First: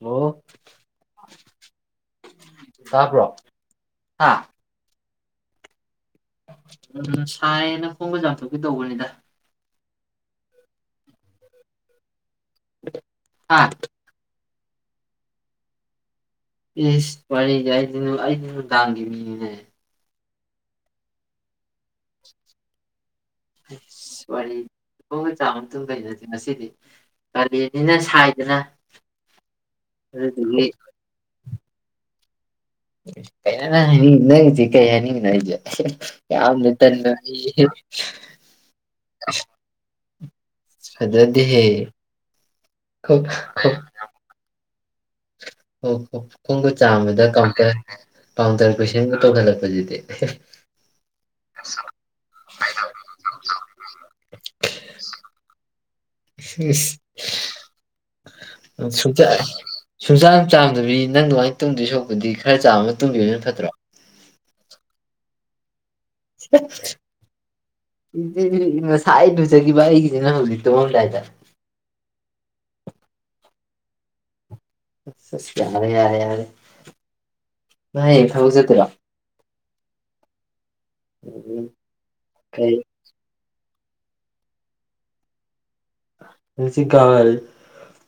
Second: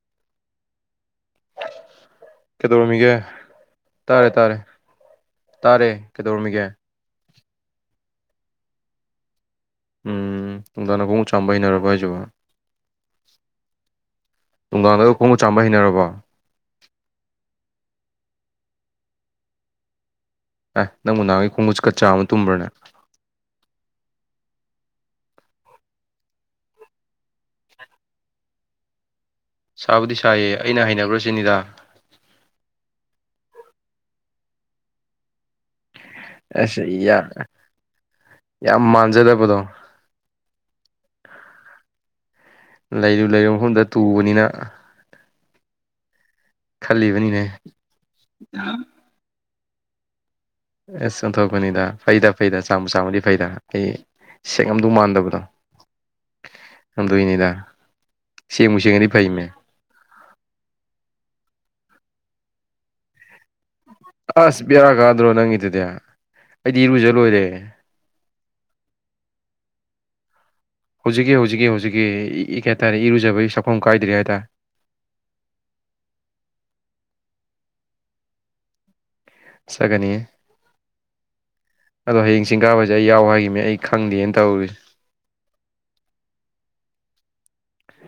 hello ꯀꯩꯗꯧꯔꯃꯤꯒ ꯇꯥꯕ꯭ꯔꯣ ꯇꯥꯔꯦ ꯍꯥ ꯇꯥꯔꯦ ꯇꯔꯦ ꯀꯩꯗꯧꯔꯝꯃꯤꯒꯦ ꯍꯥꯏꯌꯦꯅ ꯈꯣꯡꯕ ꯆꯥꯝꯊꯣꯛꯀꯦ ꯇꯧꯕꯅꯤꯗ ꯎꯝ ꯇꯨꯡꯗꯥ ꯅ ꯈꯣꯡ ꯆꯥꯝꯕ ꯍꯩꯅꯔꯕ ꯍꯥꯏꯁꯨꯕ ꯍꯥ ꯅꯨꯡꯗꯥꯡꯗꯒ ꯈꯣꯡꯕ ꯆꯥꯝꯕ ꯍꯩꯅꯔꯕ ꯏꯁ ꯄꯔꯒ ꯑꯩꯗꯤꯅ ꯑꯩꯗꯤ ꯅꯨꯡꯗꯥꯡꯈꯤꯕ ꯃꯤꯅꯦ ꯑꯦ ꯅꯪꯕꯨ ꯅꯍꯥꯟꯒꯤ ꯈꯣꯡꯎꯨꯠ ꯀꯆꯥ ꯑꯃ ꯇꯨꯝꯕ꯭ꯔꯅꯦ ꯋꯥꯔꯤ ꯂꯣꯡꯕ ꯆꯥꯕ ꯃꯇꯨꯡꯗꯗꯗꯤ ꯉꯁꯤꯗꯤ ꯀꯥꯂꯦꯟꯅꯤꯅ ꯁꯥꯏꯗꯅ ꯁꯥꯕꯨꯗꯤ ꯁꯥꯏꯌꯦ ꯑꯗꯨꯗꯨꯒꯤ ꯑꯩꯅ ꯍꯩꯅꯕꯔꯥ ꯁꯤꯅꯤꯗꯥ ꯀꯩꯅ ꯅꯪ ꯍꯥꯏꯅꯤ ꯅꯥꯪꯒꯤꯖꯦ ꯀꯩ ꯍꯥꯏꯅꯤꯡ ꯅꯩꯖꯦ ꯑꯁ ꯌꯥ ꯌꯥꯝ ꯃꯥꯟꯖꯗꯕꯗꯣ ꯐꯖꯗꯦꯍꯦ ꯂꯩꯔꯨ ꯂꯩꯔꯨ ꯃꯐꯝꯗ ꯇꯨꯕꯅꯤꯅ ꯑꯣ ꯍꯣ ꯈꯣꯡꯒ ꯆꯥꯝꯃꯗ ꯈꯜꯂꯤꯕꯅꯤꯅꯦ ꯀꯥꯎꯟꯇꯔ ꯀꯥꯎꯟꯇꯔ ꯀꯨꯏꯁꯟ ꯇꯧꯍꯜꯂꯛꯀꯦ ꯖꯗꯤ ꯑꯦꯁ ꯆꯣꯟꯊꯣꯛꯄꯅꯤꯗ ꯐꯩꯗ ꯐꯩꯗ ꯆꯥꯝꯃ ꯆꯥꯝꯃꯗꯤ ꯐꯩꯗ ꯑꯩ ꯁꯦꯡ ꯑꯝꯗꯧ ꯃꯥꯟꯗꯕꯗꯣ ꯑꯗꯨꯏꯅꯤꯗ ꯁꯦꯡꯕꯨ ꯁꯦꯡꯉꯗꯤ ꯁꯆ ꯐꯩꯃꯦ ꯁꯨꯡꯆꯥꯟ ꯆꯥꯝꯗꯕꯤ ꯅꯪ ꯂꯃꯥꯏ ꯇꯨꯝꯗꯣꯏ ꯁꯣꯛꯄꯗꯤ ꯈꯔ ꯆꯥꯕꯃ ꯇꯨꯝꯗꯕ ꯐꯠꯇ꯭ꯔꯣ ꯑꯁ ꯕꯦꯔꯥ ꯀꯗꯔꯣ ꯅꯪꯒꯤ ꯗꯨꯗꯦ ꯑꯩꯗꯤ ꯏꯔꯨꯖ ꯂꯣꯏꯔꯦ ꯉꯁꯥꯏꯗꯨꯖꯈꯤꯕ ꯑꯩꯒꯤꯁꯤꯅ ꯍꯧꯖꯤꯛ ꯇꯨꯝꯃꯝꯗꯥꯏꯗ ꯍꯧꯖꯤꯛꯀꯤ ꯍꯧꯖꯤꯛꯀꯤ ꯍꯧꯖꯤꯛꯀꯤ ꯏ ꯀ ꯍꯥꯏꯇꯥꯔꯦ ꯏꯔꯨꯖꯕꯒꯤ ꯐꯣꯡ ꯀꯥꯏꯗ꯭ꯔꯤ ꯍꯥꯏꯇꯥꯔꯦ ꯑꯁ ꯑꯁ ꯌꯥꯔꯦ ꯌꯥꯔꯦ ꯌꯥꯔꯦ ꯉꯥꯏ ꯍꯌꯦꯡ ꯐꯕ ꯆꯠꯇꯔꯣ ꯁꯒꯅꯤ ꯑꯗꯣ ꯍꯌꯦꯡ ꯆꯤꯡ ꯀꯩ ꯀꯥꯕꯁꯦ ꯑꯩ ꯌꯥꯎ ꯍꯥꯏꯈꯤꯕꯅꯤ ꯑꯩ ꯈꯪꯗꯦꯅ ꯇꯧꯏ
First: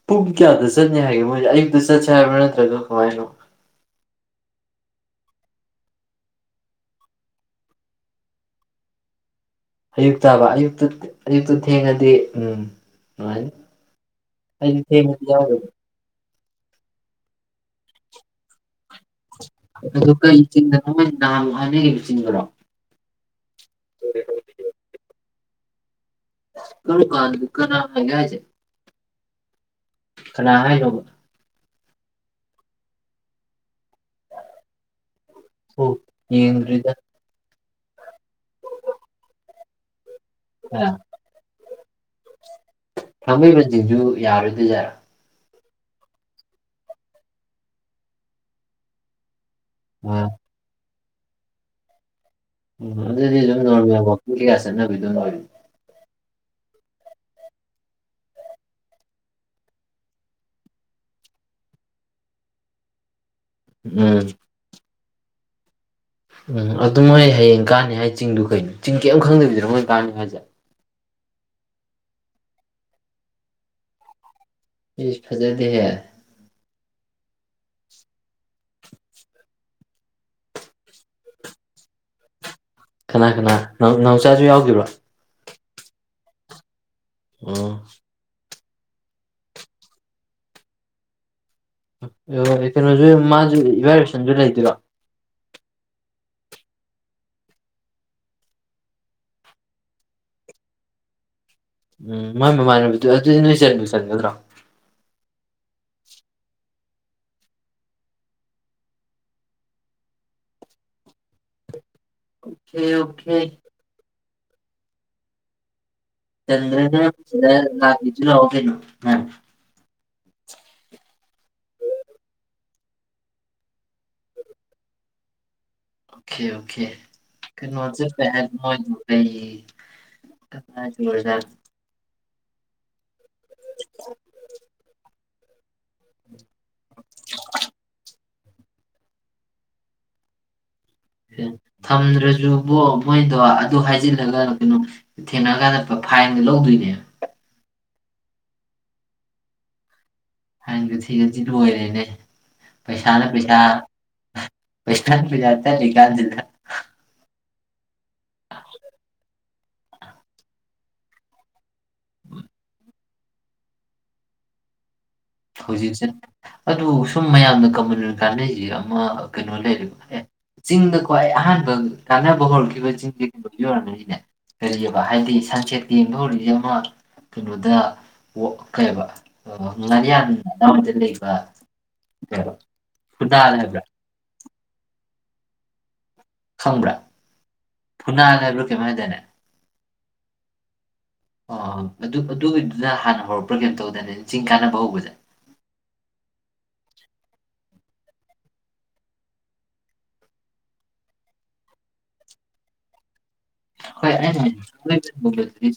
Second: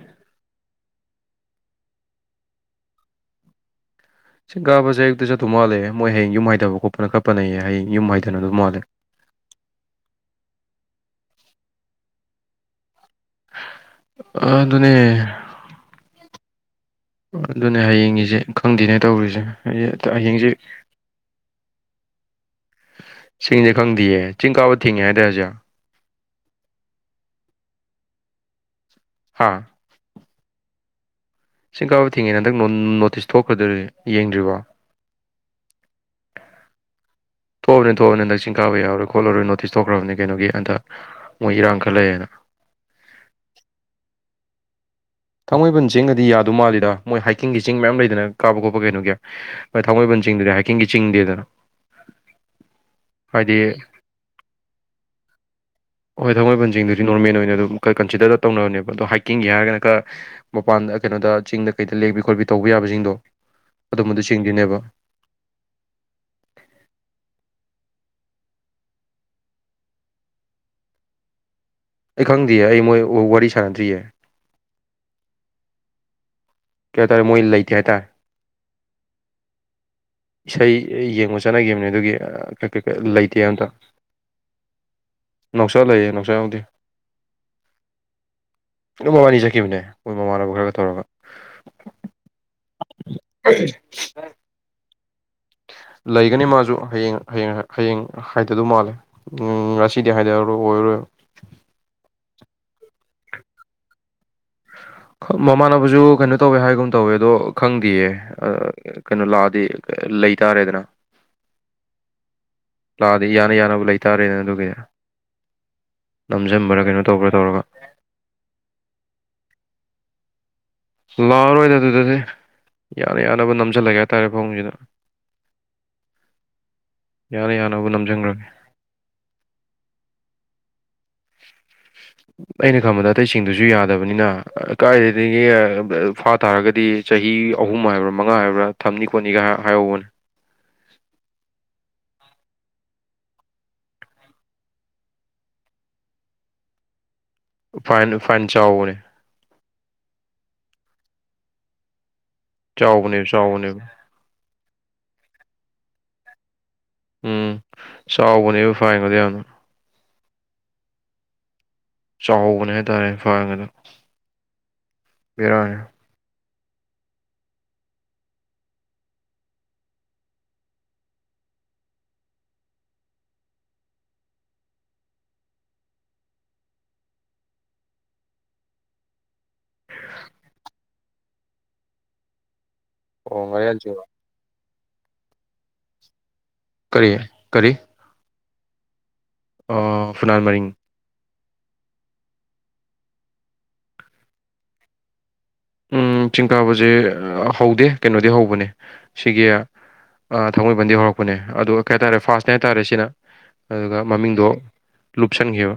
ꯄꯨꯡ ꯀꯌꯥꯗ ꯆꯠꯅꯤ ꯍꯥꯏꯒꯦ ꯃꯣꯏꯁꯦ ꯑꯌꯨꯛꯇ ꯆꯠꯁꯦ ꯍꯥꯏꯕ꯭ꯔꯥ ꯅꯠꯇ꯭ꯔꯒ ꯀꯃꯥꯏꯅꯣ ꯁꯤꯡ ꯀꯥꯕꯁꯦ ꯑꯌꯨꯛꯇꯁꯨ ꯑꯗꯨꯝ ꯃꯥꯜꯂꯦ ꯃꯣꯏ ꯍꯌꯦꯡ ꯌꯨꯝ ꯍꯩꯊꯕ ꯈꯣꯠꯄꯅ ꯈꯠꯄꯅ ꯍꯌꯦ ꯍꯌꯦꯡ ꯌꯨꯝ ꯍꯩꯗꯅ ꯑꯗꯨꯝ ꯃꯥꯜꯂꯦ ꯑꯌꯨꯛ ꯇꯕ ꯑꯌꯨ ꯑꯌꯨꯛꯇꯨ ꯊꯦꯡꯉꯗꯤ ꯎꯝ ꯑ ꯈ ꯑꯗꯨꯅꯦ ꯐꯦꯁ ꯌꯥ ꯑꯗꯨꯅꯦ ꯍꯌꯦꯡꯉꯤꯁꯦ ꯈꯪꯗꯦꯅꯦ ꯇꯧꯔꯤꯁꯦ ꯍꯌꯦ- ꯀꯩ ꯍꯌꯦꯡꯁꯦ ꯆꯤꯡꯗꯅ ꯃꯣꯏ ꯍꯨ ꯍꯥꯏꯅꯈꯤꯕ ꯆꯤꯡꯕꯔꯣ ꯁꯤꯡꯁꯦ ꯈꯪꯗꯦꯌꯦ ꯆꯤꯡ ꯀꯥꯕ ꯊꯤꯡꯉꯦ ꯍꯥꯏꯇꯥꯔꯖꯤꯛ ꯀ ꯀ ꯂ ꯀꯅꯥꯒꯦ ꯍꯥꯥ ꯀꯅꯥ ꯍꯥꯏꯅꯣꯕ ꯆꯤꯡ ꯀꯥꯕ ꯊꯤꯡꯉꯦ ꯍꯟꯗꯛ ꯅꯣꯇꯤꯁ ꯊꯣꯛꯈ꯭ꯔꯗꯣꯔꯤꯗꯤ ꯍ ꯌꯦꯟꯔꯤꯗ ꯊꯣꯛꯑꯅꯤ ꯊꯣꯛꯑ ꯍꯟꯗꯛꯤꯡ ꯀꯥ ꯌꯥꯔꯣꯏ ꯈꯣꯠꯂꯔꯣꯏ ꯅꯣꯇꯤꯁ ꯊꯣꯛꯈ꯭ꯔꯕꯅꯤ ꯀꯩꯅꯣꯒꯤ ꯑꯟꯗ ꯃꯣꯏ ꯏꯔꯥꯡ ꯈꯜꯂꯛꯑꯦꯅ ꯑꯗꯨꯒꯕꯤꯖꯔ ꯊꯥꯡꯃꯩꯕꯟ ꯆꯤꯡꯒꯗꯤ ꯌꯥꯗꯣꯏ ꯃꯥꯜꯂꯤꯗ ꯃꯣꯏ ꯍꯥꯏꯀꯤꯡꯒꯤ ꯆꯤꯡ ꯃꯌꯥꯝ ꯂꯩꯗꯅ ꯀꯥꯕ ꯈꯣꯠꯄ ꯀꯩꯅꯣꯒꯤ ꯍꯣꯏ ꯊꯥꯡꯃꯕꯟꯁꯤꯡꯗꯨꯗꯤ ꯍꯥꯏꯀꯤꯡꯒꯤ ꯆꯤꯡꯤꯡ ꯗꯦꯗꯔ ꯑꯣ ꯑꯗꯨꯗꯤ ꯑꯗꯨꯝ ꯅꯃꯦ ꯀꯌꯥꯁ ꯅꯕꯤ ꯑꯗꯨꯝ ꯑꯣꯏ ꯍꯣꯏ ꯊꯥꯡꯃꯩꯕꯟꯁꯤꯡꯗꯨꯗꯤ ꯅꯣꯔꯃꯦꯜ ꯑꯣꯏꯅ ꯑꯗꯨꯝ ꯈꯔ ꯀꯟꯁꯤꯗꯔꯗ ꯇꯧꯅꯕꯅꯦꯕ ꯑꯗꯣ ꯍꯥꯏꯀꯤꯡꯒꯤ ꯍꯥꯏꯔꯒꯅ ꯈꯔ ꯃꯄꯥꯟꯗ ꯀꯩꯅꯣꯗ ꯆꯤꯡꯗ ꯀꯩꯗ ꯂꯦꯛꯄꯤ ꯈꯣꯠꯄꯤ ꯇꯧꯕ ꯌꯥꯕꯁꯤꯡꯗꯣ ꯑꯗꯨꯝꯕ ꯑꯗꯨ ꯎꯝ ꯆꯤꯡꯗꯣꯏꯅꯦꯕ ꯎꯝ ꯑꯗꯨ ꯃꯣꯏ ꯍꯌꯦꯡ ꯀꯥꯟꯅꯤ ꯍꯥꯏ ꯆꯤꯡꯗꯨ ꯀꯩꯅꯣ ꯆꯤꯡ ꯀꯔꯤꯝ ꯈꯪꯗꯕꯤꯗꯔ ꯃꯣꯏ ꯀꯥꯅꯤ ꯍꯥꯏꯁꯦ ꯑꯩ ꯈꯪꯗꯦꯌꯦ ꯑꯩ ꯃꯣꯏ ꯋꯥꯔꯤ ꯁꯥꯟꯅꯗ꯭ꯔꯤꯌꯦ ꯏ ꯐꯖꯗ ꯍꯥꯏ ꯀ ꯇꯔ ꯃꯏꯜ ꯂꯣꯏꯇ ꯇ ꯏꯁꯩ ꯌꯦꯡꯉꯣ ꯆꯠꯅꯈꯤꯕꯅꯦ ꯑꯗꯨꯒꯤ ꯀꯩ ꯀꯅꯥ ꯂꯩꯇꯦ ꯀꯅꯥ ꯅꯥꯎꯆꯥꯁꯨ ꯌꯥꯎꯈꯤꯕ꯭ꯔꯣ ꯅꯨꯡꯎꯁꯥ ꯂꯩꯌꯦ ꯅꯨꯡꯎꯁꯥ ꯌꯥꯎꯗꯦ ꯑꯥ ꯑꯗꯨꯝ ꯃꯕꯥꯅꯤ ꯆꯠꯈꯤꯕꯅꯦ ꯃꯣꯏ ꯃꯃꯥꯟꯅꯕ ꯈꯔꯒ ꯇꯧꯔꯒ ꯀꯩꯅꯣꯁꯨ ꯃꯥꯁꯨ ꯏꯚꯥꯏꯔꯦꯁꯟꯁꯨ ꯂꯩꯗꯣꯏꯔꯣ ꯂꯩꯒꯅꯤ ꯃꯥꯁꯨ ꯍꯌꯦꯡ ꯍꯌꯦꯡ ꯍꯌꯦꯡ ꯍꯥꯏꯊꯗꯧ ꯃꯥꯜꯂꯦ ꯉꯁꯤꯗꯤ ꯍꯥꯏꯊꯔꯣꯏ ꯑꯣꯏꯔꯣꯏ ꯎꯝ ꯃꯥꯏ ꯃꯃꯥꯟꯕꯤꯗꯨ ꯑꯗꯨꯗꯤ ꯅꯣꯏ ꯆꯟꯂꯣꯏ ꯆꯟꯒꯗ꯭ꯔꯣ ꯃꯃꯥꯟꯅꯕꯁꯨ ꯀꯩꯅꯣ ꯇꯧꯋꯦ ꯍꯥꯏꯒꯨꯝ ꯇꯧꯋꯦ ꯑꯗꯣ ꯈꯪꯗꯦꯌꯦ ꯀꯩꯅꯣ ꯂꯥꯛꯑꯗꯤ ꯂꯩꯇꯥꯔꯦꯗꯅ ꯑꯣꯀꯦ ꯂꯥꯛꯑꯗꯤ ꯑꯣꯀꯦ ꯌꯥꯅ ꯌꯥꯅꯕ ꯂꯩꯇꯥꯔꯦ ꯆꯒ ꯆ꯭ꯔꯒ ꯂꯥꯛꯆ ꯂꯒꯅ ꯂꯥꯛꯑꯔꯣꯏꯗ ꯑꯗꯨꯗꯗꯤ ꯌꯥꯅ ꯌꯥꯅꯕ ꯅꯝꯁꯤꯜꯂꯒꯦ ꯍꯥꯏꯇꯥꯔꯦ ꯐꯧꯁꯤꯗ ꯑꯣꯀꯦ ꯌꯥꯅꯕ ꯑꯣꯀꯦ ꯅꯝꯁꯤꯟꯈ꯭ꯔꯒꯦ ꯀꯩꯅꯣ ꯀ ꯎ ꯑꯩꯩꯅ ꯀꯃꯗ ꯑꯇꯩꯁꯤꯡꯗꯨꯁꯨ ꯌꯥꯗꯕꯅꯤꯅ ꯀꯥꯏꯗ ꯑꯩꯗꯒꯤ ꯐꯥ ꯇꯥꯔꯒꯗꯤ ꯆꯍꯤ ꯑꯍꯨꯝ ꯍꯥꯏꯕ꯭ꯔ ꯃꯉꯥ ꯍꯥꯏꯕ꯭ꯔꯥ ꯊꯝꯅꯤ ꯈꯣꯠꯅꯤꯒ ꯍꯥꯏꯍꯧꯕꯅꯦ ꯊꯝꯗ꯭ꯔꯁꯨꯕꯣ ꯃꯣꯏꯗꯣ ꯑꯗꯨ ꯍꯥꯏꯖꯤꯜꯂꯒ ꯀꯩꯅꯣ ꯊꯦꯡꯅꯔꯀꯥꯟꯗ ꯐꯥꯏꯟꯒ ꯂꯧꯗꯣꯏꯅꯦ ꯐ ꯐꯟꯆꯥꯥꯅꯦ ꯍꯪ ꯊ ꯆꯖꯤꯗꯨ ꯑꯣꯏꯔꯅꯦ ꯆꯥꯎꯕꯅꯦꯕ ꯄꯩꯁꯥꯅ ꯄꯩꯁꯥ ꯆꯥꯎꯕꯅꯦꯕ ꯄꯩꯁꯅ ꯄꯁ ꯥꯟꯖꯤ [unintelligible] ꯎꯝ ꯆꯥꯎꯕꯅꯦꯕ ꯐꯥꯏꯒꯗꯤ ꯌꯥꯝꯅ ꯆꯥꯎꯕꯅꯦ ꯍꯥꯏꯇꯥꯔꯦ ꯐꯥꯉꯗ ꯍꯧꯖꯤꯁ ꯑꯗꯨ ꯁꯨꯝ ꯃꯌꯥꯝꯅ ꯀꯃꯟ ꯀꯥꯟꯅꯔꯤꯁꯦ ꯑꯃ ꯀꯩꯅꯣ ꯂꯩꯔꯦꯕ ꯑꯦ ꯆꯤꯡꯗ ꯈ꯭ꯋꯥꯏ ꯑꯍꯥꯟꯕ ꯀꯥꯟꯅꯕ ꯍꯧꯔꯛꯈꯤꯕ ꯆꯤꯡꯁꯦ ꯀꯩꯅꯣ ꯌꯧꯔꯝꯃꯅꯤꯅꯦ ꯀꯔꯤꯑꯕ ꯍꯥꯏꯗꯤ ꯁꯟꯁꯦꯠ ꯌꯦꯡꯕ ꯍꯧꯔꯤꯛꯁꯦ ꯑꯃ ꯀꯩꯅꯣꯗ ꯀꯩꯕ ꯉꯥꯔꯤꯌꯟ ꯂꯩ ꯑ ꯀꯣ [unintelligible] ꯑꯣ ꯃꯔ ꯌꯥ ꯆ ꯈꯪꯕ꯭ꯔꯥ ꯀꯔꯤ ꯀꯔꯤ ꯄꯨꯅꯥꯅ ꯃꯗꯅꯦ [unintelligible] ꯐꯨꯅꯥꯜ ꯃꯔꯤꯡ ꯑ ꯑꯗꯨ ꯑꯗꯨꯒꯤꯗꯨꯅ ꯍꯥꯟꯅ ꯍꯧꯔꯛꯄ꯭ꯔꯥ ꯀꯩꯝ ꯇꯧꯗꯅꯦ ꯆꯤꯡ ꯀꯥꯟꯅꯕ ꯍꯧꯕꯁꯦ ꯎ ꯆꯤꯡꯀꯥꯕꯁꯦ ꯍꯧꯗꯦ ꯀꯩꯅꯣꯗꯤ ꯍꯧꯕꯅꯦ ꯁꯤꯒꯤ ꯊꯥꯡꯃꯩꯕꯟꯗꯒꯤ ꯍꯧꯔꯛꯄꯅꯦ ꯑꯣ ꯀꯩ ꯍꯥꯏ ꯇꯥꯔꯦ ꯐꯥꯁꯅꯦ ꯍꯥꯏ ꯇꯥꯔꯦ ꯁꯤꯅ ꯑꯗꯨꯒ ꯣꯏ ꯃꯃꯤꯡꯗꯣ ꯂꯨꯞꯁꯟꯈꯤꯕ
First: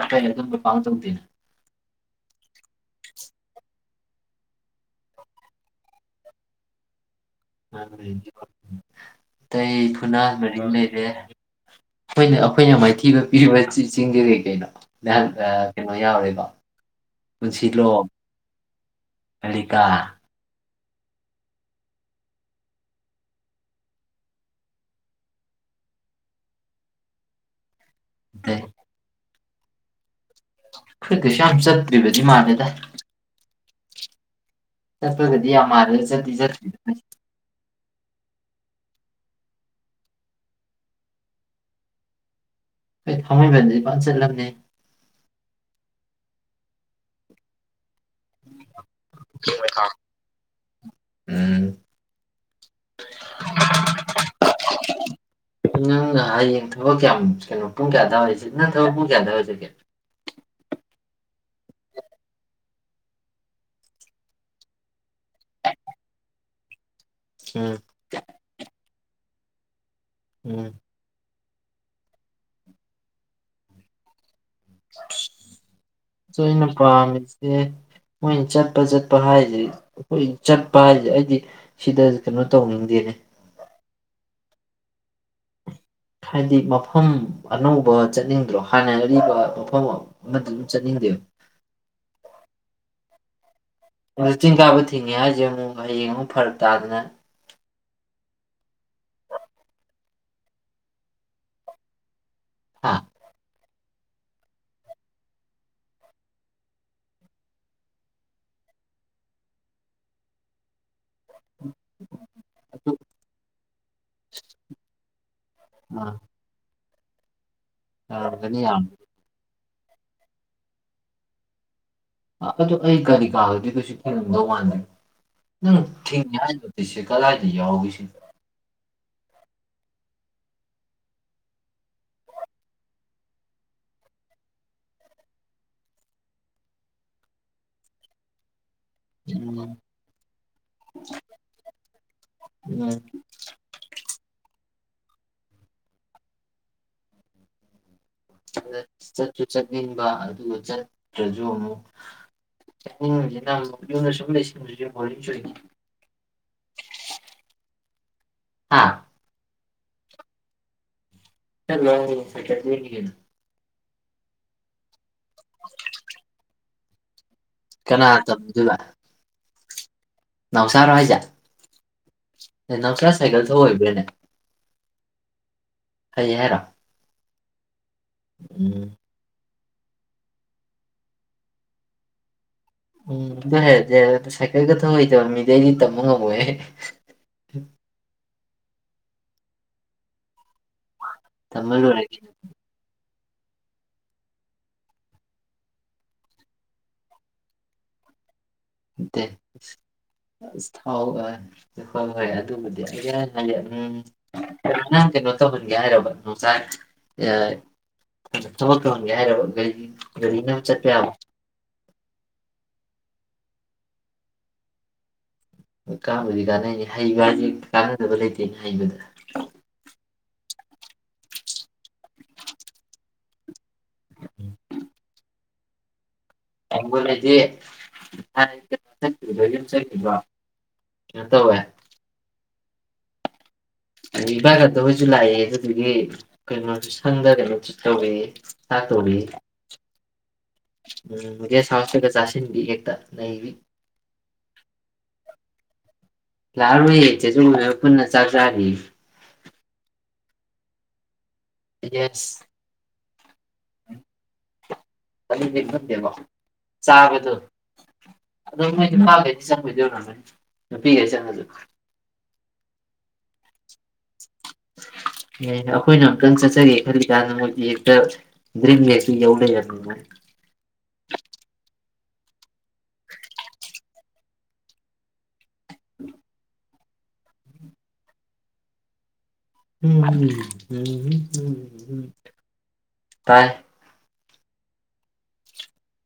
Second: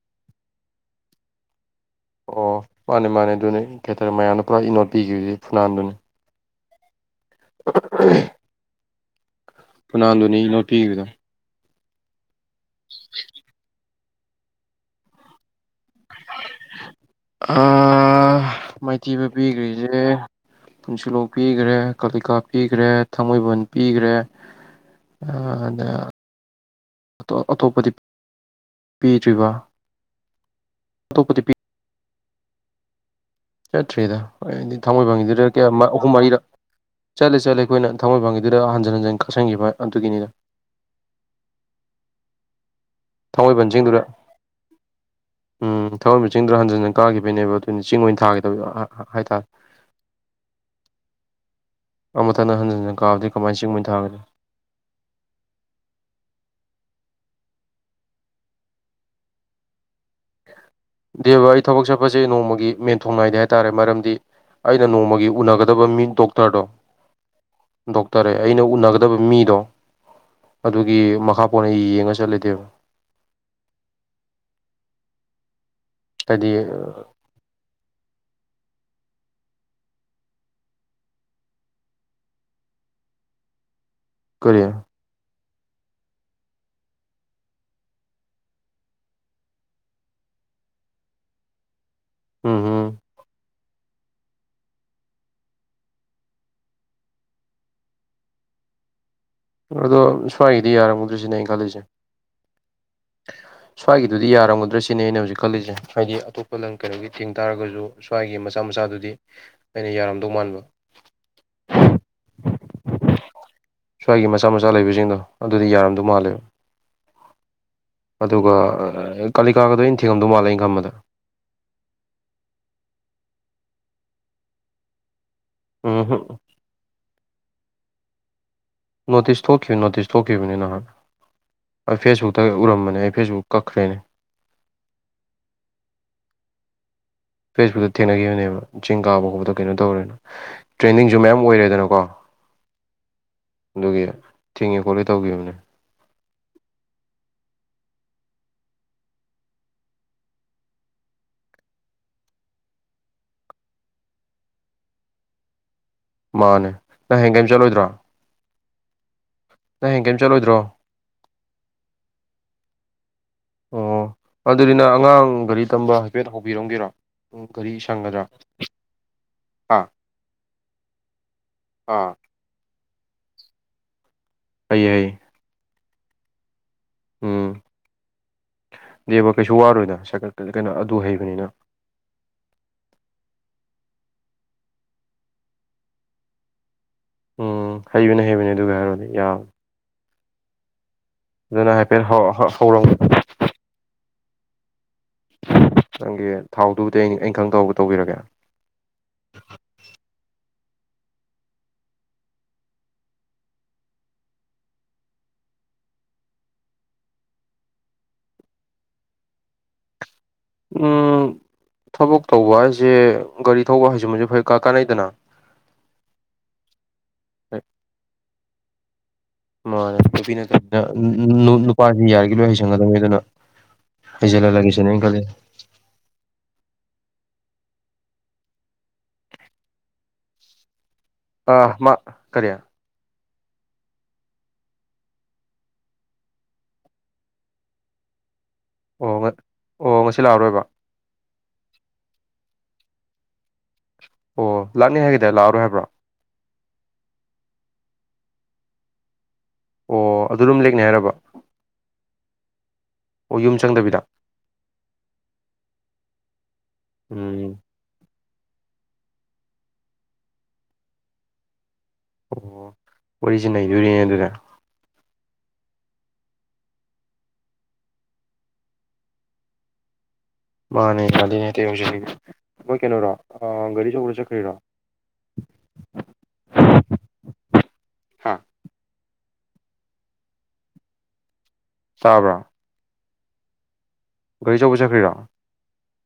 ꯀ ꯄꯥꯡ ꯆ [unintelligible] ꯑꯣ ꯃꯥꯅꯦ ꯃꯥꯅꯦ ꯑꯗꯨꯅꯦ ꯀꯦꯇꯔꯦ ꯃꯌꯥꯝꯅ ꯄꯨꯔꯥ ꯏꯅꯣꯠ ꯄꯤꯈꯤꯕꯁꯦ ꯐꯨꯅꯥꯟꯗꯨꯅꯤ ꯑꯇꯩ ꯐꯨꯅꯥ ꯐꯨꯅꯥꯟꯗꯨꯅꯤ ꯏꯅꯣꯠ ꯃꯔꯤꯝ ꯄꯤꯈꯤꯕꯗꯣ ꯂꯩꯔꯦ ꯍꯅꯦ ꯑꯩꯈꯣꯏꯅ ꯃꯥꯏꯊꯤꯕ ꯄꯤꯔꯤꯕ ꯑꯁꯤ ꯆꯁꯤꯡꯖꯦꯔꯤ ꯀꯩꯅꯣ ꯀꯩꯅꯣ ꯌꯥꯎꯔꯦꯕꯣ ꯄꯨꯟꯁꯤꯂꯣꯡꯝ ꯑꯥ ꯃꯥꯏꯊꯤꯕ ꯑꯂꯤꯀꯥ ꯄꯤꯈ꯭ꯔꯤꯁꯦ ꯄꯨꯟꯁꯤꯂꯣꯛ ꯄꯤꯈ꯭ꯔꯦ ꯀꯥꯂꯤꯀꯥ ꯄꯤꯈ꯭ꯔꯦ ꯊꯥꯡꯃꯩꯕꯟ ꯄꯤꯈ꯭ꯔꯦ ꯑꯗ ꯑꯇꯣꯞꯄꯗꯤ ꯄꯤꯗ꯭ꯔꯤꯕ ꯈ ꯑꯇꯣꯞꯄꯗꯤ ꯀꯁꯝ ꯆꯠ ꯕꯤꯔꯣꯖꯤ ꯃꯥꯅꯦꯗ ꯆ ꯊꯔꯤꯗ ꯍꯣꯏꯗꯤ ꯊꯥꯡꯃꯣꯏꯕꯪꯒꯤꯗꯨꯗ ꯌꯥꯝ ꯀꯌꯥ ꯃꯥꯜꯂꯦ ꯑꯍꯨꯝ ꯆꯠꯇꯤ ꯃꯔꯤꯗ ꯆꯠꯇ꯭ꯔꯤꯗ ꯆꯠꯂꯦ ꯆꯠꯂꯦ ꯑꯩꯈꯣꯏꯅ ꯊꯥꯡꯃꯣꯏꯕꯪꯒꯤꯗ ꯑꯗꯨꯗ ꯍꯟꯖꯤꯟ ꯍꯟꯖꯤꯟ ꯈꯛꯆꯟꯈꯤꯕ ꯑꯗꯨꯒꯤꯅꯤꯅ ꯍꯣꯏ ꯊꯥꯡꯃꯩꯕꯟꯗꯗꯤ ꯊꯥꯡꯃꯩꯕꯟꯁꯤꯡꯗꯨꯗ ꯐꯖꯅ ꯆꯠꯂꯝꯅꯤ ꯎꯝ ꯊꯧꯔꯝ ꯃꯤꯁꯤꯡꯗꯨꯗꯣ ꯍꯟꯖꯤꯟꯟꯅ ꯀꯥꯈꯤꯕꯅꯦꯕ ꯑꯗꯨꯅꯤ ꯆꯤꯡ ꯑꯣꯏꯅ ꯊꯥꯒꯗ ꯍꯥꯏꯇꯥꯔꯦ ꯎꯝ ꯑꯃꯨꯊꯪꯅ ꯍꯟꯖꯤꯟ ꯍꯟꯅ ꯀꯥꯕꯗꯤ ꯀꯃꯥꯏꯅ ꯆꯤꯡ ꯑꯣꯏꯅ ꯊꯥꯒꯗ ꯅꯪ ꯍꯌꯦꯡ ꯊꯕꯛ ꯀꯌꯥꯝ ꯀꯩꯅꯣ ꯄꯨꯡ ꯀꯌꯥꯗꯋꯥꯏꯔꯤꯁꯤꯦ ꯅꯠꯇ꯭ꯔꯒ ꯄꯨꯡ ꯀꯌꯥꯗꯋꯥꯏ ꯑꯣꯏꯁꯤꯒꯦ ꯗꯦ ꯕ ꯑꯩ ꯊꯕꯛ ꯆꯠꯄꯁꯦ ꯅꯣꯡꯃꯒꯤ ꯃꯦꯟꯊꯣꯡꯅꯥꯏꯗꯦ ꯍꯥꯏꯇꯥꯔꯦ ꯃꯔꯝꯗꯤ ꯑꯩꯅ ꯅꯣꯡꯃꯒꯤ ꯎꯅꯒꯗꯕ ꯃꯤ ꯗꯣꯛꯇꯔꯗꯣ ꯎꯝ ꯗꯣꯛꯇꯔꯦ ꯑꯩꯅ ꯎꯅꯒꯗꯕ ꯃꯤ ꯗꯣ ꯎꯝ ꯑꯗꯨꯒꯤ ꯃꯍꯥꯛ ꯀꯣꯟꯅ ꯌꯦꯡꯉ ꯆꯠꯂꯇꯦꯕ [inaudible] ꯑꯣꯏ ꯑꯩꯅ ꯄꯥꯝꯃꯤꯁꯦ ꯃꯣꯏꯅ ꯆꯠꯄ ꯆꯠꯄ ꯍꯥꯏꯁꯤꯗꯤ ꯑꯩꯈꯣꯏ ꯆꯠꯄ ꯍꯥꯏꯁꯦ ꯑꯩꯗꯤ ꯁꯤꯗ ꯀꯩꯅꯣ ꯇꯧꯅꯤꯡꯗꯦꯅꯦ ꯀꯔꯤꯌꯥ ꯍꯥꯏꯗꯤ ꯃꯐꯝ ꯑꯅꯧꯕ ꯆꯠꯅꯤꯡꯗ꯭ꯔꯣ ꯍꯥꯟꯅ ꯑꯔꯤꯕ ꯃꯐꯝ ꯑꯃꯗ ꯑꯗꯨꯝ ꯆꯠꯅꯤꯡꯗꯦ ꯎꯝ ꯎꯝ ꯆꯤꯡ ꯀꯥꯕ ꯊꯤꯡꯉꯦ ꯍꯥꯏꯁꯦ ꯑꯃꯨꯛ ꯍꯌꯦꯡ ꯑꯃꯨꯛ ꯐꯔꯛ ꯇꯥꯗꯅ ꯑꯗꯣ ꯁ꯭ꯋꯥꯏꯒꯤꯗꯤ ꯌꯥꯔꯝꯃꯨꯗ꯭ꯔꯔꯤ ꯁꯤꯅꯦ ꯑꯩꯩꯅ ꯈꯜꯂꯤꯁꯦ ꯍꯥꯥ ꯁ꯭ꯋꯥꯏꯒꯤꯗꯨꯗꯤ ꯌꯥꯔꯝꯒꯗ꯭ꯔ ꯁꯤꯅꯤ ꯑꯩꯅ ꯍꯧꯖꯤꯛ ꯈꯜꯂꯤꯁꯦ ꯍꯥꯏꯗꯤ ꯑꯇꯣꯞꯄ ꯂꯪ ꯀꯩꯅꯣꯒꯤ ꯊꯦꯡ ꯇꯥꯔꯒꯁꯨ ꯁ꯭ꯋꯥꯏꯒꯤ ꯃꯆꯥ ꯃꯆꯥꯗꯨꯗꯤ ꯑꯩꯅ ꯌꯥꯔꯝꯗꯧ ꯃꯥꯟꯕ ꯑꯗꯨ ꯁ꯭ꯋꯥꯏꯒꯤ ꯃꯆꯥ ꯃꯆꯥ ꯂꯩꯕꯁꯤꯡꯗꯣ ꯑꯗꯨꯗꯤ ꯌꯥꯔꯝꯗꯧ ꯑꯥ ꯃꯥꯜꯂꯦꯕ ꯑꯗꯨꯒ ꯌꯥꯔꯝꯒꯅꯤ ꯌꯥꯝ ꯀ ꯀꯥꯒꯗꯣꯏ ꯑꯅ ꯊꯤꯉꯝꯗꯧ ꯃꯥꯜꯂꯦ ꯏꯪ ꯈ ꯑꯃꯗ ꯑꯗꯨ ꯑꯩ ꯒꯥꯔꯤ ꯀꯥꯂꯗꯤ ꯀꯩꯁꯨ ꯊꯤꯉꯥꯝꯝꯗꯧ ꯋꯥꯂ ꯎꯝ ꯊ ꯎꯝꯍꯨꯝ ꯅꯌꯥꯤꯁꯤꯦ ꯀꯗꯥ [unintelligible] ꯑ ꯌꯥꯎꯒꯤꯁꯤ ꯅꯣꯇꯤꯁ ꯊꯣꯛꯈꯤꯕ ꯅꯣꯇꯤꯁ ꯊꯣꯛꯈꯤꯕꯅꯤ ꯅꯍꯥꯛ ꯑꯩ ꯐꯦꯁꯕꯨꯛꯇ ꯎꯔꯝꯕꯅꯦ ꯑꯩ ꯐꯦꯁꯕꯨꯛ ꯀꯛꯈ꯭ꯔꯦꯅꯦ ꯐꯦꯁꯕꯨꯛꯇ ꯊꯦꯡꯅꯈꯤꯕꯅꯦꯕ ꯆꯤꯡ ꯀꯥꯕ ꯈꯣꯠꯄꯗ ꯀꯩꯅꯣ ꯎꯝ ꯇꯧꯔꯦꯅ ꯇ꯭ꯔꯦꯟꯗꯤꯡꯁꯨ ꯃꯌꯥꯝ ꯑꯣꯏꯔꯦꯗꯅꯀꯣ ꯎꯝ ꯑꯗꯨꯒꯤ ꯆꯤꯡꯉꯤ ꯈꯣꯠꯂ ꯇꯧꯈꯤꯕꯅꯦ ꯆꯠꯁꯨ ꯆꯠꯅꯤꯡꯕ ꯑꯗꯨꯒ ꯆꯠꯇ꯭ꯔꯁꯨ ꯑꯃꯨꯛ ꯆꯠꯅꯤꯡꯕꯁꯤꯅ ꯑꯃꯨꯛ ꯌꯨꯝꯗ ꯁꯨꯝ ꯂꯩꯁꯤꯟꯕꯁꯨ ꯍꯣꯂꯤ ꯁꯣꯏ ꯃꯥꯅꯦ ꯅꯪ ꯍꯦꯟ ꯀꯩꯝ ꯆꯠꯂꯣꯏꯗ꯭ꯔꯥ ꯍꯥꯥ ꯅꯪ ꯍꯌꯦꯡ ꯀꯔꯤꯝ ꯆꯠꯂꯣꯏꯗ꯭ꯔꯣ ꯒꯅ [unintelligible] ꯑꯣ ꯑꯗꯨꯗꯤ ꯅ ꯑꯉꯥꯡ ꯒꯥꯔꯤ ꯇꯝꯕ ꯍꯥꯏꯐꯦꯠ ꯍꯧꯕꯤꯔꯝꯒꯦꯔꯣ ꯄꯨꯡ ꯀꯔꯤ ꯀꯅꯥ ꯁꯪꯒꯗ꯭ꯔꯥ ꯍꯥꯥ ꯅꯧꯁꯥꯔ ꯍꯥꯏ ꯍꯥꯏꯖ ꯑꯦ ꯅꯅꯥꯎꯁꯥ ꯁꯥꯏꯀꯜ ꯊ ꯍꯩꯏꯕ꯭ꯔꯥꯅꯦ ꯍꯩ ꯍ ꯍꯩ ꯍꯥꯏꯔꯥ ꯎꯝ ꯕꯀꯦ [unintelligible] ꯖꯨꯋꯥꯔ ꯑꯣꯏꯅ ꯁꯥꯏꯀꯠ ꯀꯩꯅꯣ ꯑꯗꯨ ꯍꯩꯕꯅꯤꯅ ꯎꯝꯗ ꯍꯦ ꯁꯥꯏꯀꯦꯜ ꯀꯊ ꯍꯇꯥꯕ ꯃꯤ ꯂꯩꯔꯤ ꯇ ꯃ ꯉꯃꯦ ꯎꯝ ꯍꯩꯕꯤꯅꯦ ꯍꯩꯕꯤꯅꯦ ꯑꯗꯨꯒ ꯍꯥꯏꯔꯗꯤ ꯌꯥꯝ ꯇꯝꯕ ꯑꯗꯨꯅ ꯍꯥꯏꯐꯦꯠ ꯂꯣꯏꯔꯦ ꯀꯩꯅꯣ ꯍꯧꯔꯝ ꯅꯪꯒꯤ ꯊꯥꯎꯗꯨꯕꯨꯗꯤ ꯑꯩ ꯑꯩ ꯈꯪ ꯇꯒ ꯇꯧꯕꯤꯔꯒꯦ ꯑꯁ ꯊꯥꯎ ꯍꯣꯏ ꯍꯣꯏ ꯑꯗꯨꯕꯨꯗꯤ ꯑꯩ ꯍꯥꯏꯗꯤꯝ ꯅꯪ ꯀꯩꯅꯣ ꯇꯧꯍꯟꯒꯦ ꯍꯥꯏꯔꯕ ꯅꯨꯡꯖꯥꯛ ꯊꯕꯛ ꯇꯧꯍꯟꯒꯦ ꯍꯥꯏꯔꯕ ꯑꯩꯩ ꯊꯕꯛ ꯇꯧꯕ ꯍꯥꯏꯁꯦ ꯒꯥꯔꯤ ꯊꯧꯕ ꯍꯥꯏꯁꯤꯃꯁꯨ ꯐ ꯀ ꯀꯥꯟꯅꯩꯗꯅ ꯀꯥꯕꯨꯖꯤ ꯀꯥꯅ ꯍꯩꯕꯗꯤ ꯀꯥꯟꯅꯗꯕ ꯂꯩꯇꯦ ꯍꯥꯏꯕꯗ ꯃꯥꯅꯦ ꯅꯨꯄꯤ ꯅꯠꯇꯅꯤꯅ ꯅꯨꯄꯥꯁꯤ ꯌꯥꯔꯤꯒ ꯂꯣꯏ ꯍꯩꯁꯟꯒꯗꯕꯅꯤ ꯑꯗꯨꯅ ꯍꯩꯖꯜꯍꯜꯂꯒꯦꯁꯅꯦ ꯑꯅ ꯈꯜꯂꯤ ꯑꯒꯣ ꯂꯩꯗꯤ [unintelligible] ꯌ ꯆꯠꯈꯤꯕ꯭ꯔꯣ ꯑ ꯃꯥ ꯀꯔꯤꯌꯥ ꯑ ꯏꯚꯥ ꯈꯠꯇ ꯍꯣꯏꯁꯨ ꯂꯥꯛꯑꯦ ꯑꯗꯨꯗꯒꯤ ꯀꯩꯅꯣꯁꯨ ꯁꯪꯗ ꯀꯩꯅꯣꯁꯨ ꯇꯧꯔꯦ ꯊꯥꯛ ꯇꯧꯗꯤ ꯁꯤ ꯂꯥꯛꯑꯔꯣꯏꯕ ꯃꯦ ꯁꯥꯁꯇ꯭ꯔꯒ ꯆꯥꯁꯤꯟꯕꯤ ꯑꯦꯛꯇ ꯅꯕꯤ ꯑꯣ ꯂꯥꯛꯅꯤ ꯍꯥꯏꯒꯦꯗ ꯂꯥꯛꯑꯔꯣꯏ ꯍꯥꯏꯕ꯭ꯔꯣ ꯂꯥꯛꯔꯨꯌꯦ ꯆꯦꯁꯨ ꯄꯨꯟꯅ ꯆꯥꯛ ꯆꯔꯤ ꯑꯣ ꯑꯗꯨ ꯑꯗꯨꯝ ꯂꯦꯛꯅꯤ ꯍꯥꯏꯔꯕ ꯌꯦꯁ ꯑꯣ ꯌꯨꯝ ꯆꯪꯗꯕꯤꯗ ꯀ ꯌꯦꯚ ꯗꯦꯕ ꯆꯕꯗꯨ ꯎꯝ ꯑꯗꯣ ꯃꯣꯏ ꯅꯨꯄꯥꯈꯩꯗꯤ ꯆꯪꯉꯣꯏꯗꯧꯔ ꯅꯣꯏ ꯅꯨꯄꯤꯈꯩ ꯆꯪꯉꯁꯨ ꯑꯣ ꯑꯣꯔꯤꯖꯤꯅꯦꯜ ꯌꯨꯔꯤꯟ ꯑꯗꯨꯗ ꯑꯦ ꯑꯩꯈꯣꯏꯅ ꯑꯨꯛꯇꯪ ꯆꯠꯆꯒꯦ ꯈꯜꯂꯤ ꯀꯥꯟꯗ ꯃꯣꯏ ꯕꯦꯛꯇ ꯗ꯭ꯔꯤꯝ ꯕꯦꯒꯛꯇꯨ ꯌꯧ ꯂꯩꯔꯅꯤꯃꯥꯏꯅ ꯃꯥꯅꯦ ꯀꯂꯤꯅꯦꯠꯇ ꯍꯧꯁꯤꯔꯤ ꯃꯣꯏ ꯀꯩꯅꯣꯔꯣ ꯒꯥꯔꯤ ꯁ ꯆꯈꯔꯣ ꯎ [inaudible] ꯍꯥꯥ ꯎꯝ ꯎꯝ ꯎꯝ ꯎꯝ ꯇꯥꯏ ꯒꯥꯔꯤꯆꯧꯕ ꯆꯠꯈ꯭ꯔꯤꯔꯣ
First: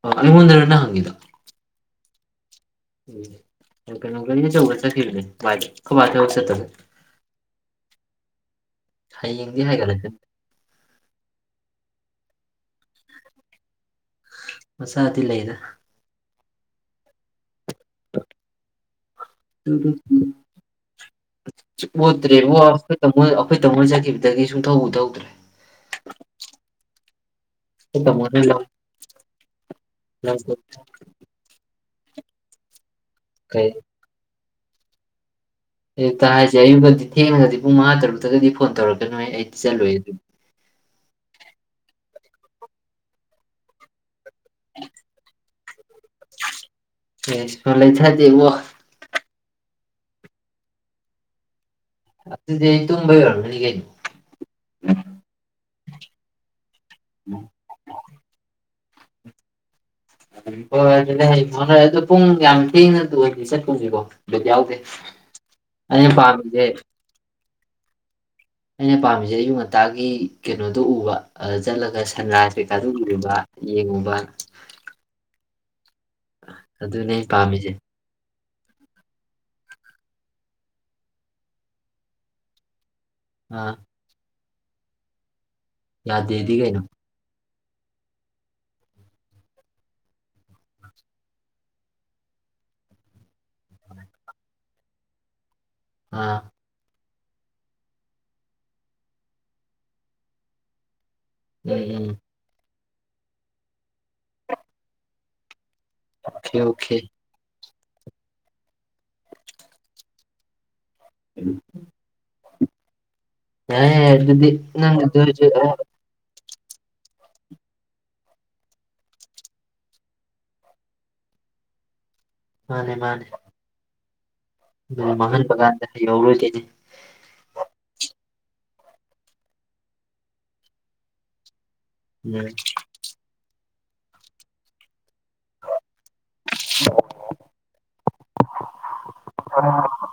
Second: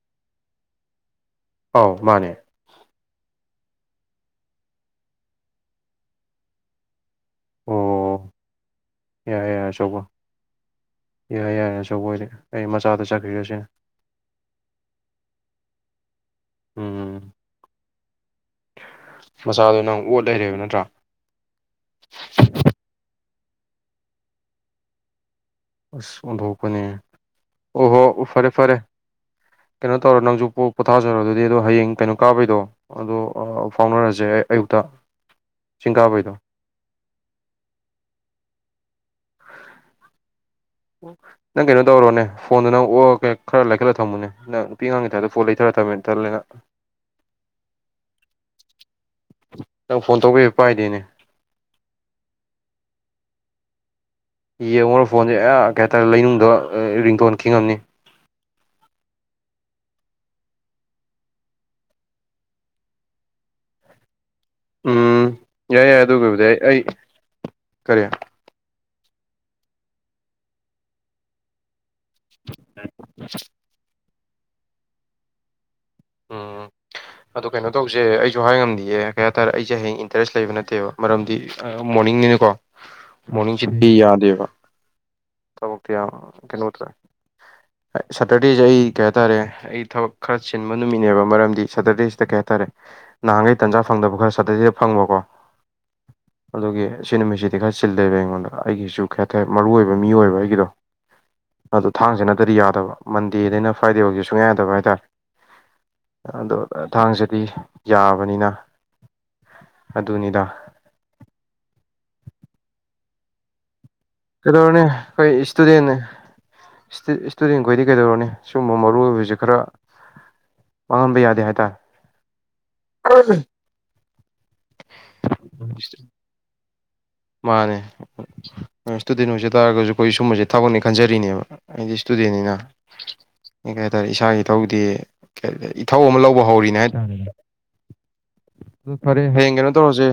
ꯑꯩꯉꯣꯟꯗꯥ ꯔꯥ ꯅꯪꯅ ꯍꯪꯏꯁꯨ ꯑꯧ ꯃꯥꯅꯦ ꯎ ꯆꯧ ꯈ ꯑꯊꯁ ꯇ ꯑꯣ ꯍꯥꯏ ꯏꯗꯤ ꯍꯥꯏ ꯀꯂ ꯌꯥꯏꯔꯦ ꯌꯥꯔꯦ ꯑꯆꯧꯕꯣꯏꯗꯤ ꯑꯩ ꯃꯆꯥꯗ ꯆꯠꯈꯤꯒꯁꯦ ꯃꯆꯥꯗꯤ ꯂꯩꯗ ꯎꯝ ꯃꯆꯥꯗꯣ ꯅꯪ ꯑꯣꯠ ꯂꯩꯔꯦꯕ ꯅꯠꯇ꯭ꯔꯥ ꯑꯣꯗ꯭ꯔꯦꯕ ꯑ ꯑꯩꯈꯣꯏ ꯇꯃꯣꯏꯖꯈꯤꯕꯗꯒꯤ ꯁꯨꯡꯊꯧꯕ ꯇꯧꯗ꯭ꯔꯦ ꯑꯩꯈꯣꯏ ꯑꯣ ꯍꯣ ꯇꯥꯃꯣꯅ ꯐꯔꯦ ꯂꯝ ꯐꯔꯦ ꯀꯩꯅꯣ ꯇꯧꯔꯣ ꯂꯝ ꯅꯪꯁꯨ ꯄꯣꯊꯥꯖꯔꯣ ꯑꯗꯨꯗꯤ ꯑꯗꯣ ꯍꯌꯦꯡ ꯀꯩꯅꯣ ꯀꯥꯄꯤꯩꯗꯣ ꯑꯗꯣ ꯀꯩ ꯐꯥꯎꯅꯔꯁꯦ ꯑꯩ ꯑꯌꯨꯛꯇ ꯆꯤꯡ ꯑꯌꯨꯛꯇ ꯀꯥꯕꯩꯗꯣ ꯍꯥꯏꯁꯦ ꯑꯌꯨꯛꯛꯇꯗꯤ ꯊꯦꯡꯉꯒꯗꯤ ꯄꯨꯡ ꯃꯉꯥ ꯇꯔꯨꯛꯇꯒꯗꯤ ꯐꯣꯟ ꯇꯧꯔꯛꯀꯦ ꯅꯪ ꯀꯩꯅꯣ ꯇꯧꯔꯣꯅꯦ ꯐꯣꯟꯗꯨꯣ ꯅꯪ ꯑꯣꯛꯔ ꯀꯦ ꯈꯔ ꯂꯩꯈꯠꯂꯒ ꯊꯝꯃꯨꯅꯦ ꯄꯤꯉꯥꯡꯦꯗ ꯐꯣꯜ ꯊꯔ ꯇꯝꯃꯤꯅ ꯇꯂꯅ ꯑꯦꯁꯂꯦ ꯊꯗꯤꯦ ꯋꯥ ꯅꯪ ꯐꯣꯟ ꯇꯧꯕꯤꯕ ꯄꯥꯏꯗꯦꯅꯦ ꯑꯗꯤ ꯇꯕꯩ ꯋꯥꯒꯅꯤ ꯀꯅꯤ ꯌꯦ ꯃꯣꯔ ꯐꯣꯟ ꯀꯩ ꯍꯥꯏꯇꯥꯔꯦ ꯂꯩꯅꯨꯡꯗꯣ ꯔꯤꯡꯒꯣꯟꯈꯤꯅꯤ ꯑꯗꯨꯗꯤ ꯍ ꯑꯗꯨ ꯄꯨꯡ ꯌꯥꯝ ꯊꯤꯅ ꯑꯣꯏ ꯆꯠꯄꯨꯁꯤꯀꯣ ꯗꯤ ꯌꯥꯎꯗꯦ ꯎꯝ ꯑꯩꯅ ꯄꯥꯝꯃꯤꯁꯦ ꯀꯔꯤꯦ ꯑꯩꯅ ꯄꯥꯝꯃꯤꯁꯦ ꯑꯌꯨꯛ ꯉꯟꯇꯥꯒꯤ ꯀꯩꯅꯣꯗꯣ ꯎꯕ ꯆꯠꯂꯒ ꯁꯟ ꯔꯥꯏ ꯀꯩꯀꯥꯗꯔꯤꯕ ꯌꯦꯡꯉꯨꯕ ꯎꯝ ꯑꯗꯨꯅꯦ ꯑꯩ ꯑ ꯀꯩꯅꯣ ꯄꯥꯝꯃꯤꯁꯦ ꯇꯧꯁꯦ ꯑꯩ ꯁꯁꯨ ꯍꯥꯏ ꯉꯝꯗꯌꯦ ꯀꯩ ꯍꯥꯏꯇꯥꯔꯦ ꯑꯩꯁꯦ ꯍꯌꯦꯡ ꯏꯟꯇꯔꯦꯁ ꯂꯩꯕ ꯅꯠꯇꯦꯕ ꯃꯔꯝꯗꯤ ꯃꯣꯔꯅꯤꯡꯅꯤꯅꯀꯣ ꯃꯣꯔꯅꯤꯡ ꯑꯥ ꯁꯤꯤ ꯌꯥꯗꯦꯕ ꯇꯃꯛꯇꯌꯥ ꯌꯥꯗꯦꯗꯤ ꯀꯩꯅꯣ ꯀꯅꯗ꯭ꯔꯦ ꯁꯦꯇꯔꯗꯤꯦꯖ ꯑꯩ ꯀꯦꯇꯥ ꯔꯦ ꯑꯩ ꯊꯕꯛ ꯈꯔ ꯆ ꯅꯨꯃꯤꯠꯅꯦꯕ ꯃꯔꯝꯗꯤ ꯁꯇꯔꯗꯦꯁꯤꯗ ꯀꯩ ꯍꯥꯏꯇꯥꯔꯦ ꯅꯍꯥꯟꯈꯩ ꯇꯥꯟꯖꯥ ꯐꯪꯗꯕ ꯈꯔ ꯁꯇꯔꯗꯦꯗ ꯐꯪꯕꯀꯣ ꯑꯥ ꯑꯗꯨꯒꯤ ꯁꯤ ꯅꯨꯃꯤꯠꯁꯤꯗꯤ ꯈꯔ ꯆꯤꯜꯂꯦꯕ ꯑꯩꯉꯣꯟꯗ ꯑꯩꯒꯤꯁꯨ ꯈꯔꯇꯔ ꯃꯔꯨ ꯑꯣꯏꯕ ꯃꯤ ꯑꯣꯏꯕ ꯑꯩꯒꯤꯗꯣ ꯎꯝ ꯑꯗꯨ ꯎꯝ ꯊꯥꯡꯁꯤꯅꯠꯇꯗꯤ ꯌꯥꯗꯕ ꯃꯟꯗꯦꯗꯩꯅ ꯐ꯭ꯔꯥꯏꯗꯦꯐꯥꯎꯒꯤ ꯁꯨꯡꯌꯥꯥꯏ ꯌꯥꯗꯕ ꯍꯥꯏꯇꯥꯔꯦ ꯑꯣꯀꯦ ꯑꯗꯣ ꯑꯣꯀꯦ ꯊꯥꯡꯁꯤꯗꯤ ꯌꯥꯕꯅꯤꯅ ꯑꯗꯨꯅꯤꯗ ꯎꯝ ꯑꯗꯤ ꯅꯗꯤ ꯆ [inaudible] ꯏꯁꯇꯨꯗꯦꯟꯈꯣꯏꯗꯤ ꯀꯩꯗꯧꯔꯅꯤ ꯁꯒꯨꯝꯕ ꯃꯔꯨ ꯑꯣꯏꯕꯕꯁꯤ ꯈꯔ ꯃꯥꯡꯍꯟꯕ ꯌꯥꯗꯦ ꯍꯥꯏꯇꯥꯔꯦ ꯃꯥꯅꯦ ꯃꯥꯅꯦ ꯎꯝ ꯃꯍꯟ ꯄꯀꯥꯟꯗ ꯑꯦꯧꯔꯣꯏ ꯊꯅꯤ ꯃꯥꯅꯦ ꯏꯁꯇꯨꯗꯦꯟ ꯑꯣꯏꯁ ꯇꯥꯔꯒꯁꯨ ꯑꯩꯈꯣꯏ ꯁꯨꯝꯕꯁꯦ ꯊꯥꯒꯠꯅꯦ ꯈꯟꯖꯔꯤꯅꯦꯕ ꯑꯩꯗꯤ ꯎꯝ ꯏꯁꯇꯨꯗꯦꯟꯅꯤꯅ ꯀ ꯀ ꯍꯥꯏꯇꯥꯔꯦ ꯏꯁꯥꯒꯤ ꯏ ꯊꯧꯗꯤ ꯏꯊꯧ ꯑꯃ ꯂꯧꯕ ꯍꯧꯔꯤꯅꯦ ꯍꯥꯏꯇꯥꯔꯦ ꯐꯔꯦ ꯍꯌꯦꯡ ꯀꯩꯅꯣ ꯇꯧꯔꯁꯦ